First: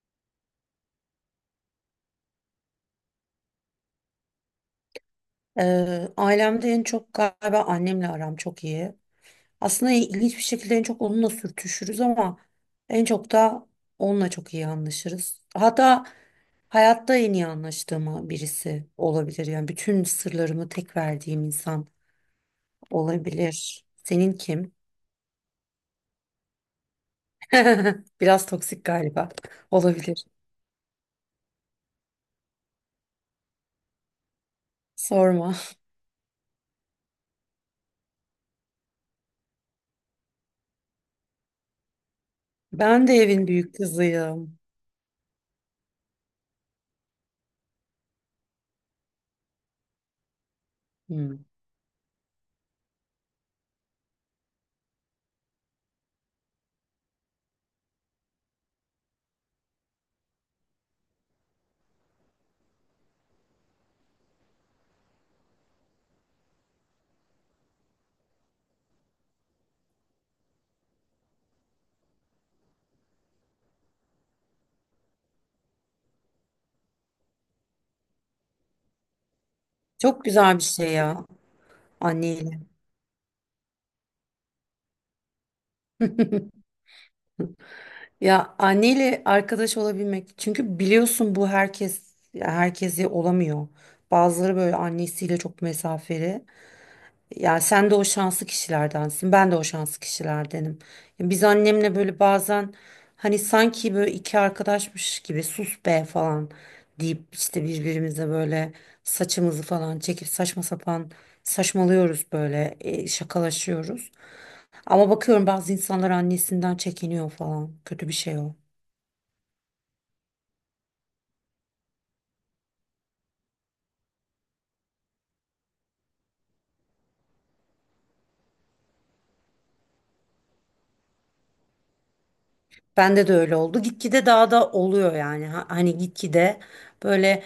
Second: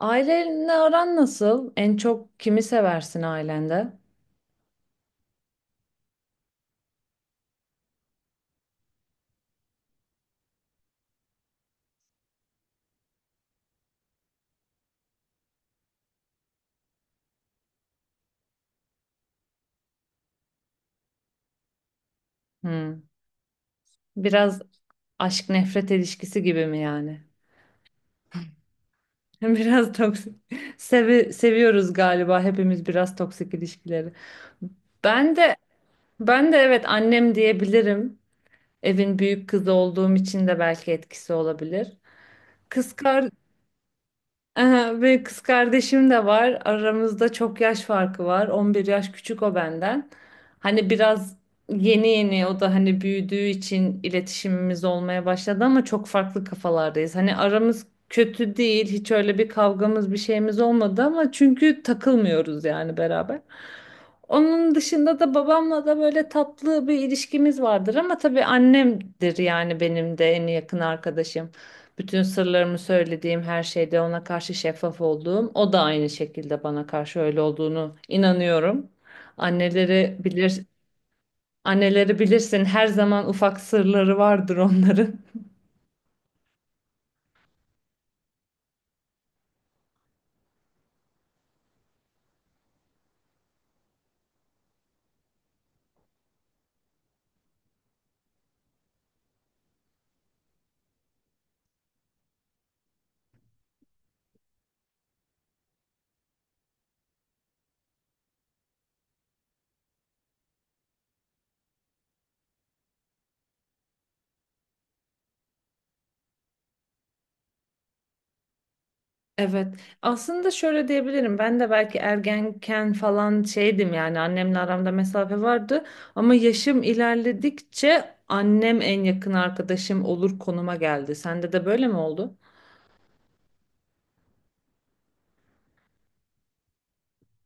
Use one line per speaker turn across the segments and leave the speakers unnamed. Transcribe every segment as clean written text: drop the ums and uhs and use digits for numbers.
Ailenle aran nasıl? En çok kimi seversin ailende?
Ailemde en çok galiba annemle aram çok iyi. Aslında ilginç bir şekilde en çok onunla sürtüşürüz ama en çok da onunla çok iyi anlaşırız. Hatta hayatta en iyi anlaştığım birisi olabilir. Yani bütün sırlarımı tek verdiğim insan
Hmm.
olabilir. Senin
Biraz
kim?
aşk nefret ilişkisi gibi mi yani?
Biraz toksik galiba.
Biraz
Olabilir.
toksik. Seviyoruz galiba hepimiz biraz toksik ilişkileri. Ben
Sorma.
de ben de evet annem diyebilirim. Evin büyük kızı olduğum için de belki etkisi olabilir. Kız
Ben de
kar
evin büyük kızıyım.
Aha, ve kız kardeşim de var. Aramızda çok yaş farkı var. 11 yaş küçük o benden. Hani biraz
Hmm.
yeni yeni o da hani büyüdüğü için iletişimimiz olmaya başladı ama çok farklı kafalardayız. Hani aramız kötü değil. Hiç öyle bir kavgamız bir şeyimiz olmadı ama çünkü takılmıyoruz yani beraber. Onun dışında da babamla da böyle tatlı bir ilişkimiz vardır ama tabii annemdir yani benim de en yakın arkadaşım. Bütün sırlarımı söylediğim her şeyde ona karşı şeffaf olduğum, o da aynı şekilde bana karşı öyle olduğunu inanıyorum. Anneleri
Çok güzel
bilir,
bir şey ya.
anneleri
Anneyle.
bilirsin her zaman ufak sırları vardır onların.
Ya anneyle arkadaş olabilmek. Çünkü biliyorsun bu herkes ya herkese olamıyor. Bazıları böyle annesiyle çok mesafeli. Ya sen de o şanslı kişilerdensin. Ben de o şanslı kişilerdenim. Ya biz annemle böyle bazen hani sanki böyle iki arkadaşmış gibi sus be falan deyip işte birbirimize böyle saçımızı falan çekip saçma sapan saçmalıyoruz böyle şakalaşıyoruz. Ama bakıyorum bazı insanlar annesinden çekiniyor falan. Kötü bir şey o.
Evet, aslında şöyle diyebilirim. Ben de belki ergenken falan şeydim yani annemle aramda mesafe vardı ama yaşım ilerledikçe annem en yakın arkadaşım olur konuma geldi. Sende de böyle mi oldu?
Bende de öyle oldu. Gitgide daha da oluyor yani. Hani gitgide böyle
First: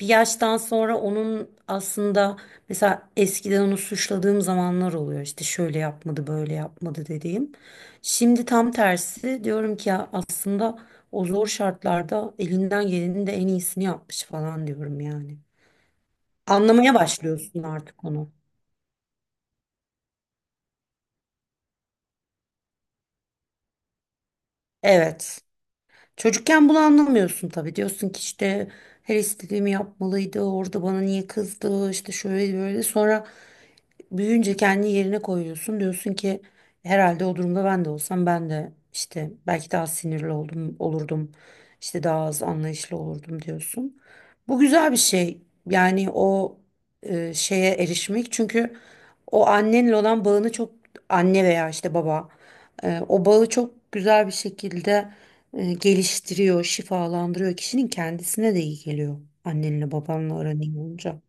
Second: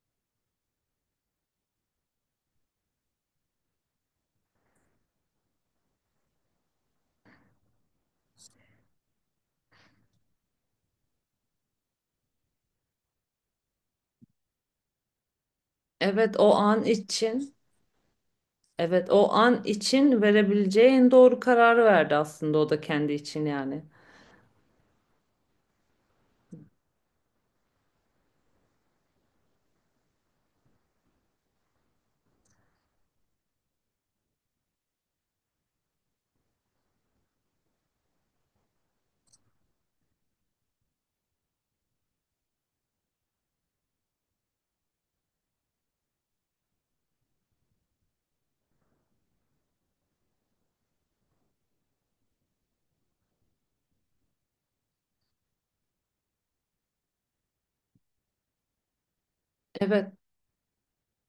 bir yaştan sonra onun aslında mesela eskiden onu suçladığım zamanlar oluyor. İşte şöyle yapmadı, böyle yapmadı dediğim. Şimdi tam tersi diyorum ki ya aslında o zor şartlarda elinden gelenin de en iyisini yapmış falan diyorum yani.
Evet, o an
Anlamaya
için.
başlıyorsun artık onu.
Evet, o an için verebileceği en doğru kararı verdi aslında o da kendi için yani.
Evet. Çocukken bunu anlamıyorsun tabii. Diyorsun ki işte her istediğimi yapmalıydı. Orada bana niye kızdı? İşte şöyle böyle. Sonra büyüyünce kendi yerine koyuyorsun. Diyorsun ki herhalde o durumda ben de olsam ben de işte belki daha sinirli oldum, olurdum. İşte daha az anlayışlı olurdum diyorsun. Bu güzel bir şey. Yani o şeye erişmek. Çünkü o annenle olan bağını çok anne veya işte baba o bağı çok güzel bir şekilde geliştiriyor, şifalandırıyor. Kişinin kendisine de iyi geliyor. Annenle
Evet.
babanla aran iyi olunca.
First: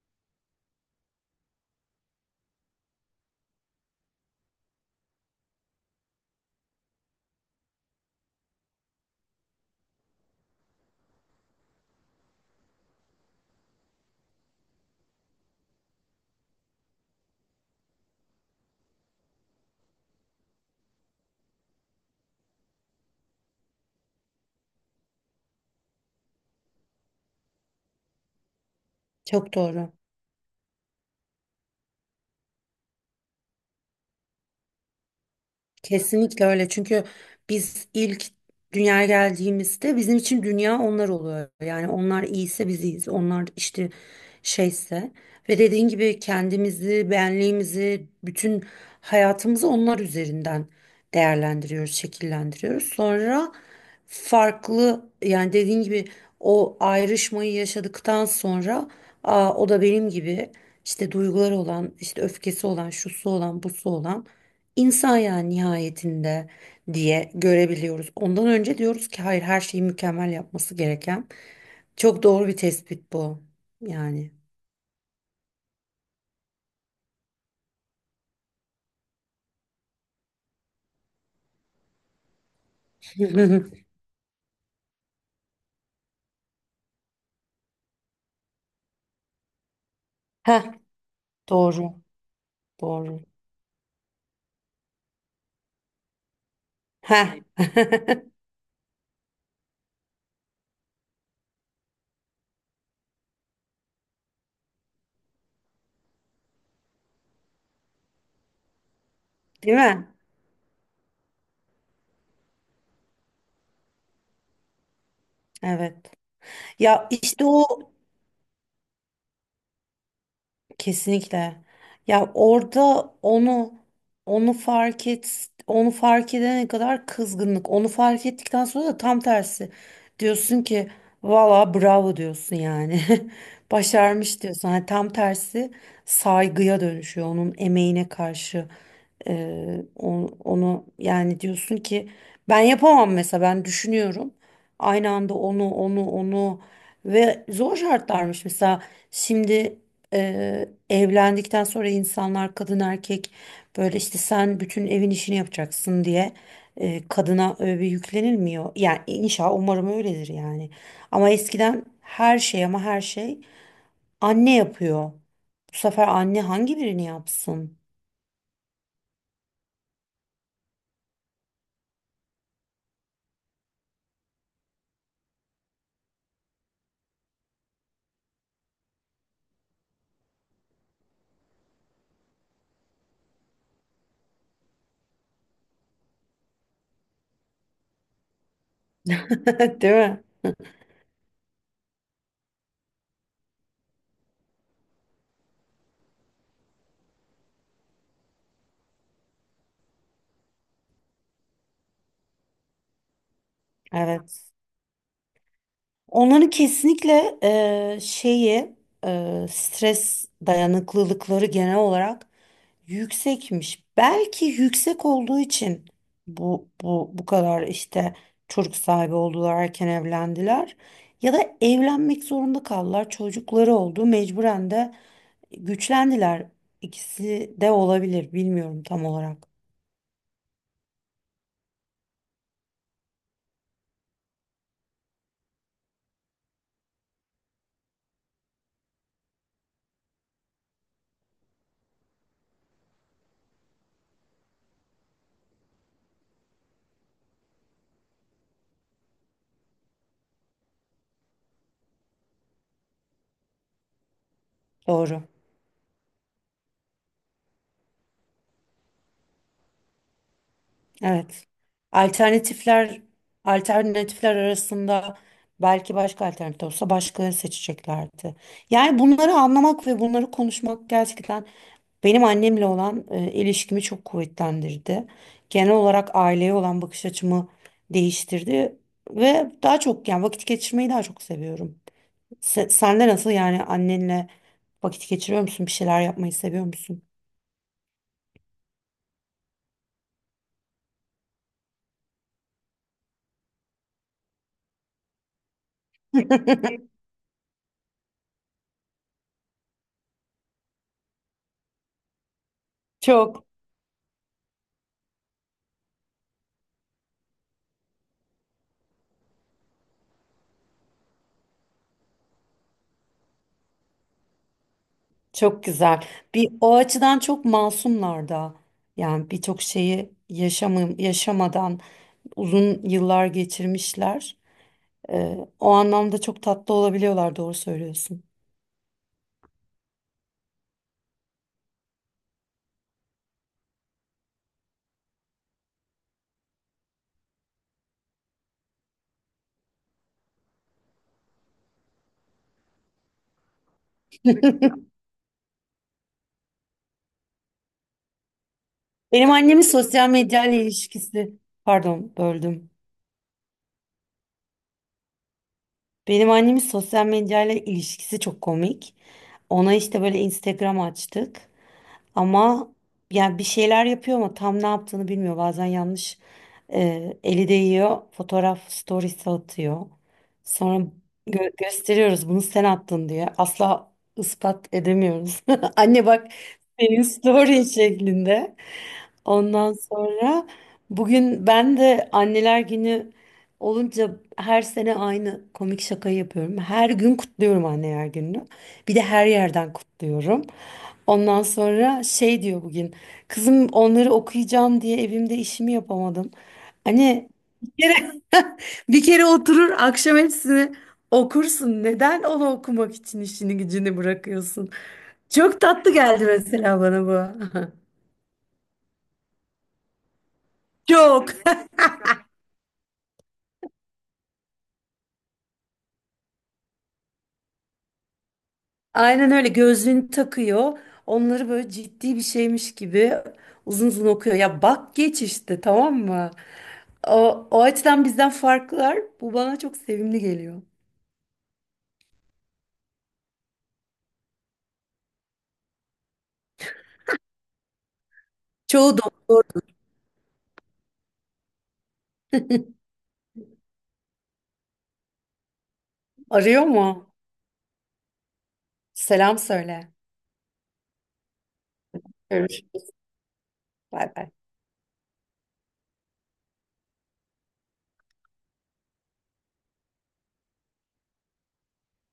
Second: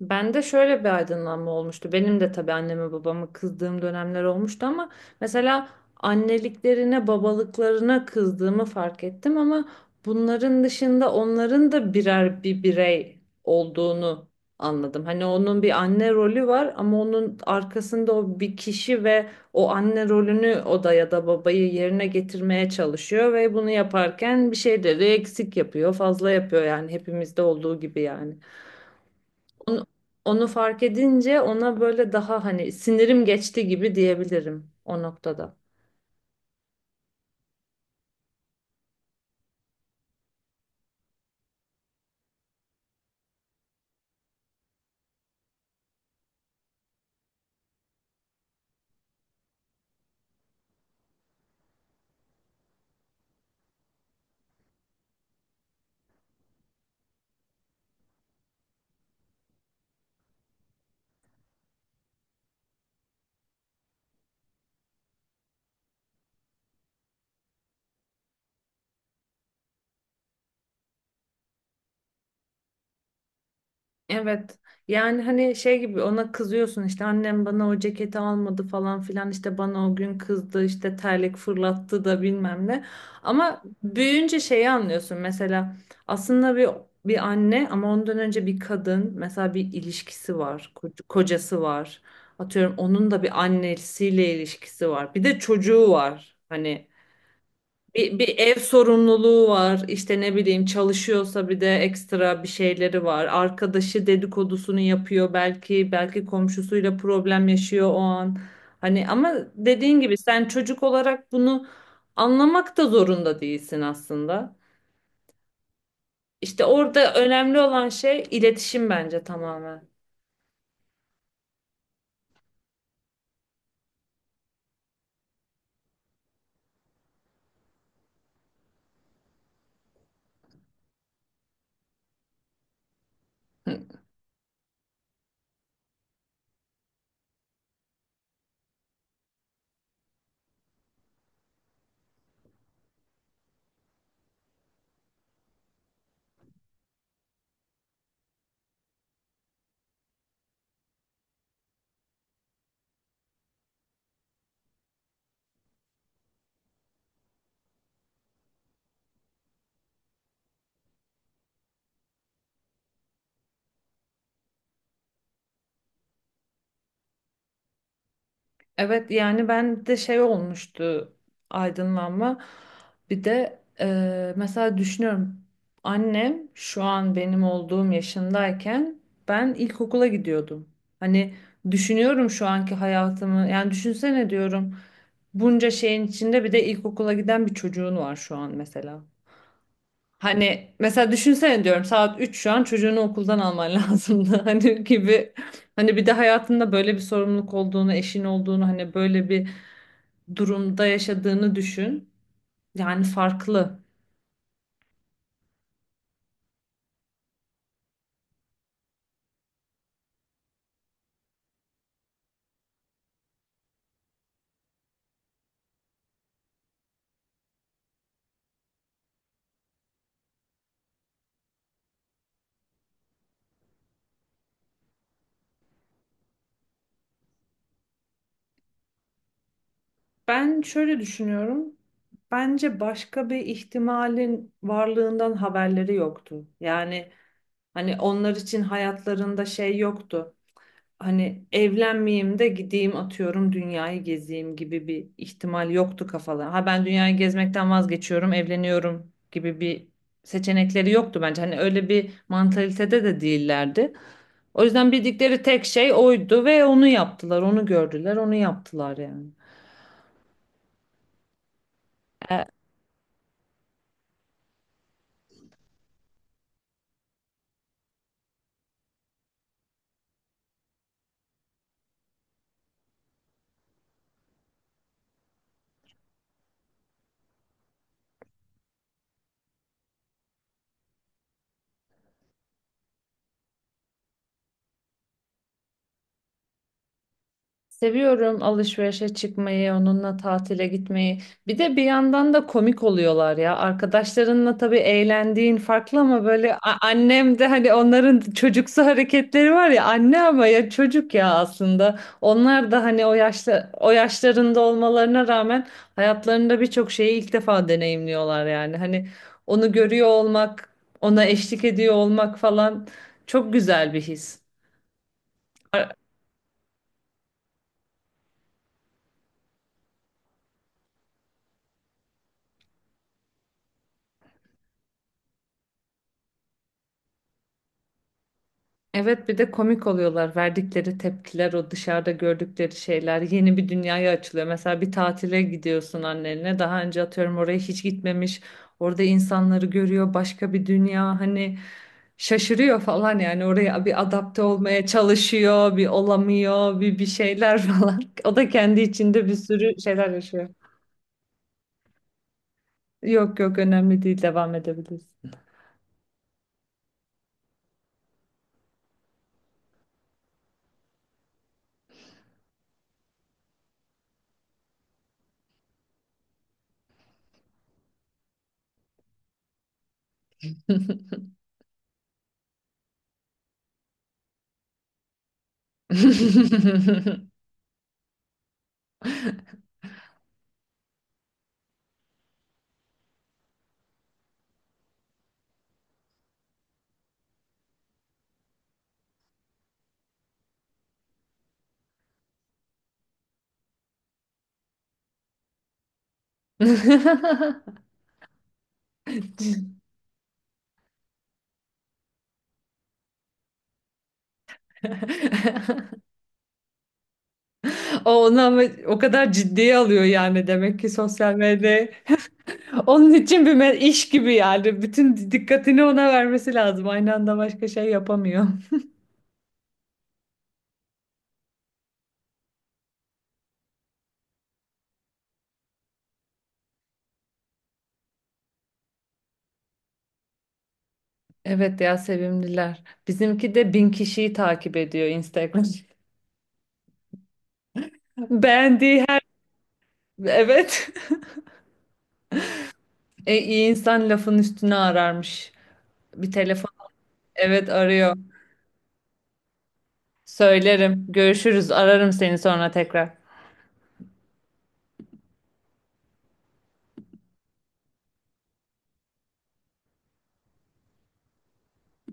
Bende şöyle bir aydınlanma olmuştu. Benim de tabii anneme babama kızdığım dönemler olmuştu ama mesela anneliklerine, babalıklarına kızdığımı fark ettim ama bunların dışında onların da birer birey olduğunu anladım. Hani onun bir anne rolü var ama onun arkasında o bir kişi ve o anne rolünü o da ya da babayı yerine getirmeye çalışıyor ve bunu yaparken bir şeyleri eksik yapıyor, fazla yapıyor yani hepimizde olduğu gibi yani.
Çok
Onu,
doğru.
onu fark edince ona böyle daha hani sinirim geçti gibi diyebilirim o noktada.
Kesinlikle öyle. Çünkü biz ilk dünyaya geldiğimizde bizim için dünya onlar oluyor. Yani onlar iyiyse biz iyiyiz. Onlar işte şeyse ve dediğin gibi kendimizi, benliğimizi, bütün hayatımızı onlar üzerinden değerlendiriyoruz, şekillendiriyoruz. Sonra farklı yani dediğin gibi o ayrışmayı yaşadıktan sonra aa, o da benim gibi işte duyguları olan, işte öfkesi olan, şusu olan, busu olan insan yani nihayetinde diye görebiliyoruz. Ondan önce diyoruz ki hayır her şeyi mükemmel yapması gereken. Çok doğru bir tespit bu. Yani.
Evet. Yani hani şey gibi ona kızıyorsun işte annem bana o ceketi almadı falan filan işte bana o gün kızdı işte terlik fırlattı da bilmem ne. Ama büyüyünce şeyi anlıyorsun mesela aslında bir anne ama ondan önce bir kadın mesela bir ilişkisi
Ha
var, kocası
doğru,
var. Atıyorum onun da
doğru.
bir annesiyle ilişkisi var. Bir de çocuğu var. Hani
Ha
bir ev sorumluluğu var. İşte ne bileyim çalışıyorsa bir de ekstra bir şeyleri var. Arkadaşı dedikodusunu yapıyor belki, belki komşusuyla problem yaşıyor o an. Hani ama
değil
dediğin
mi?
gibi sen çocuk olarak bunu anlamak da zorunda değilsin aslında.
Evet.
İşte
Ya
orada
işte
önemli
o
olan şey iletişim bence tamamen.
kesinlikle. Ya orada onu onu fark et onu fark edene kadar kızgınlık. Onu fark ettikten sonra da tam tersi. Diyorsun ki valla bravo diyorsun yani. Başarmış diyorsun. Hani tam tersi saygıya dönüşüyor onun emeğine karşı. Onu yani diyorsun ki ben yapamam mesela ben düşünüyorum. Aynı anda onu ve zor şartlarmış mesela şimdi evlendikten sonra insanlar kadın erkek böyle işte sen bütün evin işini yapacaksın diye kadına öyle yüklenilmiyor. Yani inşallah umarım öyledir yani. Ama eskiden her şey ama her şey anne yapıyor. Bu sefer anne hangi birini yapsın?
Evet yani ben de şey olmuştu aydınlanma. Bir de mesela düşünüyorum annem şu an benim olduğum yaşındayken ben ilkokula gidiyordum. Hani düşünüyorum şu anki hayatımı yani düşünsene diyorum bunca şeyin içinde bir de ilkokula giden bir çocuğun var şu an mesela.
Değil mi?
Hani mesela düşünsene diyorum saat 3 şu an çocuğunu okuldan alman lazımdı hani gibi. Hani bir de hayatında böyle bir sorumluluk olduğunu, eşin olduğunu, hani böyle bir durumda yaşadığını düşün. Yani farklı.
Evet. Onların kesinlikle şeyi stres dayanıklılıkları genel olarak yüksekmiş. Belki yüksek olduğu için bu kadar işte çocuk sahibi oldular, erken evlendiler ya da evlenmek zorunda kaldılar. Çocukları oldu, mecburen de güçlendiler. İkisi de olabilir, bilmiyorum tam olarak.
Ben şöyle düşünüyorum. Bence başka bir ihtimalin varlığından haberleri yoktu. Yani hani onlar için hayatlarında şey yoktu. Hani evlenmeyeyim de gideyim atıyorum dünyayı gezeyim gibi bir ihtimal yoktu kafalarında. Ha ben dünyayı gezmekten vazgeçiyorum, evleniyorum gibi bir seçenekleri yoktu bence. Hani öyle bir mantalitede de değillerdi. O yüzden
Doğru.
bildikleri tek şey oydu ve onu yaptılar, onu gördüler, onu yaptılar yani.
Evet.
E,
Alternatifler alternatifler arasında belki başka alternatif olsa başka seçeceklerdi. Yani bunları anlamak ve bunları konuşmak gerçekten benim annemle olan ilişkimi çok kuvvetlendirdi. Genel olarak aileye olan bakış açımı değiştirdi ve daha çok yani vakit geçirmeyi daha çok seviyorum. Sen de nasıl yani annenle vakit geçiriyor musun? Bir şeyler yapmayı seviyor musun?
Seviyorum alışverişe çıkmayı, onunla tatile gitmeyi. Bir de bir yandan da komik oluyorlar ya. Arkadaşlarınla tabii eğlendiğin farklı ama böyle annem de hani onların çocuksu hareketleri var ya anne ama ya çocuk ya aslında. Onlar da hani o
Çok.
yaşta o yaşlarında olmalarına rağmen hayatlarında birçok şeyi ilk defa deneyimliyorlar yani. Hani onu görüyor olmak, ona eşlik ediyor olmak falan çok güzel bir his.
Çok güzel. Bir o açıdan çok masumlar da. Yani birçok şeyi yaşamı, yaşamadan uzun yıllar geçirmişler. O anlamda çok tatlı olabiliyorlar, doğru söylüyorsun.
Evet bir de komik oluyorlar. Verdikleri tepkiler, o dışarıda gördükleri şeyler yeni bir dünyaya açılıyor. Mesela bir tatile gidiyorsun annenle. Daha önce atıyorum oraya hiç gitmemiş. Orada insanları görüyor, başka bir dünya. Hani şaşırıyor falan yani oraya bir adapte olmaya çalışıyor, bir olamıyor, bir şeyler falan. O da kendi içinde
Benim
bir
annemin
sürü
sosyal
şeyler yaşıyor.
medyayla ilişkisi, pardon böldüm.
Yok yok önemli değil devam edebiliriz.
Benim annemin sosyal medyayla ilişkisi çok komik. Ona işte böyle Instagram açtık. Ama yani bir şeyler yapıyor ama tam ne yaptığını bilmiyor. Bazen yanlış eli değiyor. Fotoğraf storiesi atıyor. Sonra gösteriyoruz bunu sen attın diye. Asla ispat edemiyoruz. Anne bak senin story şeklinde. Ondan sonra bugün ben de anneler günü olunca her sene aynı komik şakayı yapıyorum. Her gün kutluyorum anneler gününü. Bir de her yerden kutluyorum. Ondan sonra şey diyor bugün. Kızım onları okuyacağım diye evimde işimi yapamadım. Hani bir kere, bir kere oturur akşam hepsini okursun. Neden onu okumak için işini gücünü bırakıyorsun? Çok tatlı geldi mesela bana bu.
O onu ama o kadar ciddiye alıyor yani demek ki
Çok.
sosyal medya onun için bir iş gibi yani bütün dikkatini ona vermesi lazım aynı anda başka şey yapamıyor.
Aynen öyle gözlüğünü takıyor. Onları böyle ciddi bir şeymiş gibi uzun uzun okuyor. Ya bak geç işte tamam mı? O, o açıdan bizden farklılar. Bu bana çok sevimli geliyor.
Evet ya sevimliler bizimki de 1.000 kişiyi takip ediyor Instagram
Çoğu
beğendiği her
doktor.
evet iyi insan lafın üstüne ararmış bir
Arıyor
telefon
mu?
evet arıyor
Selam söyle.
söylerim görüşürüz ararım seni sonra
Görüşürüz.
tekrar.
Bay bay.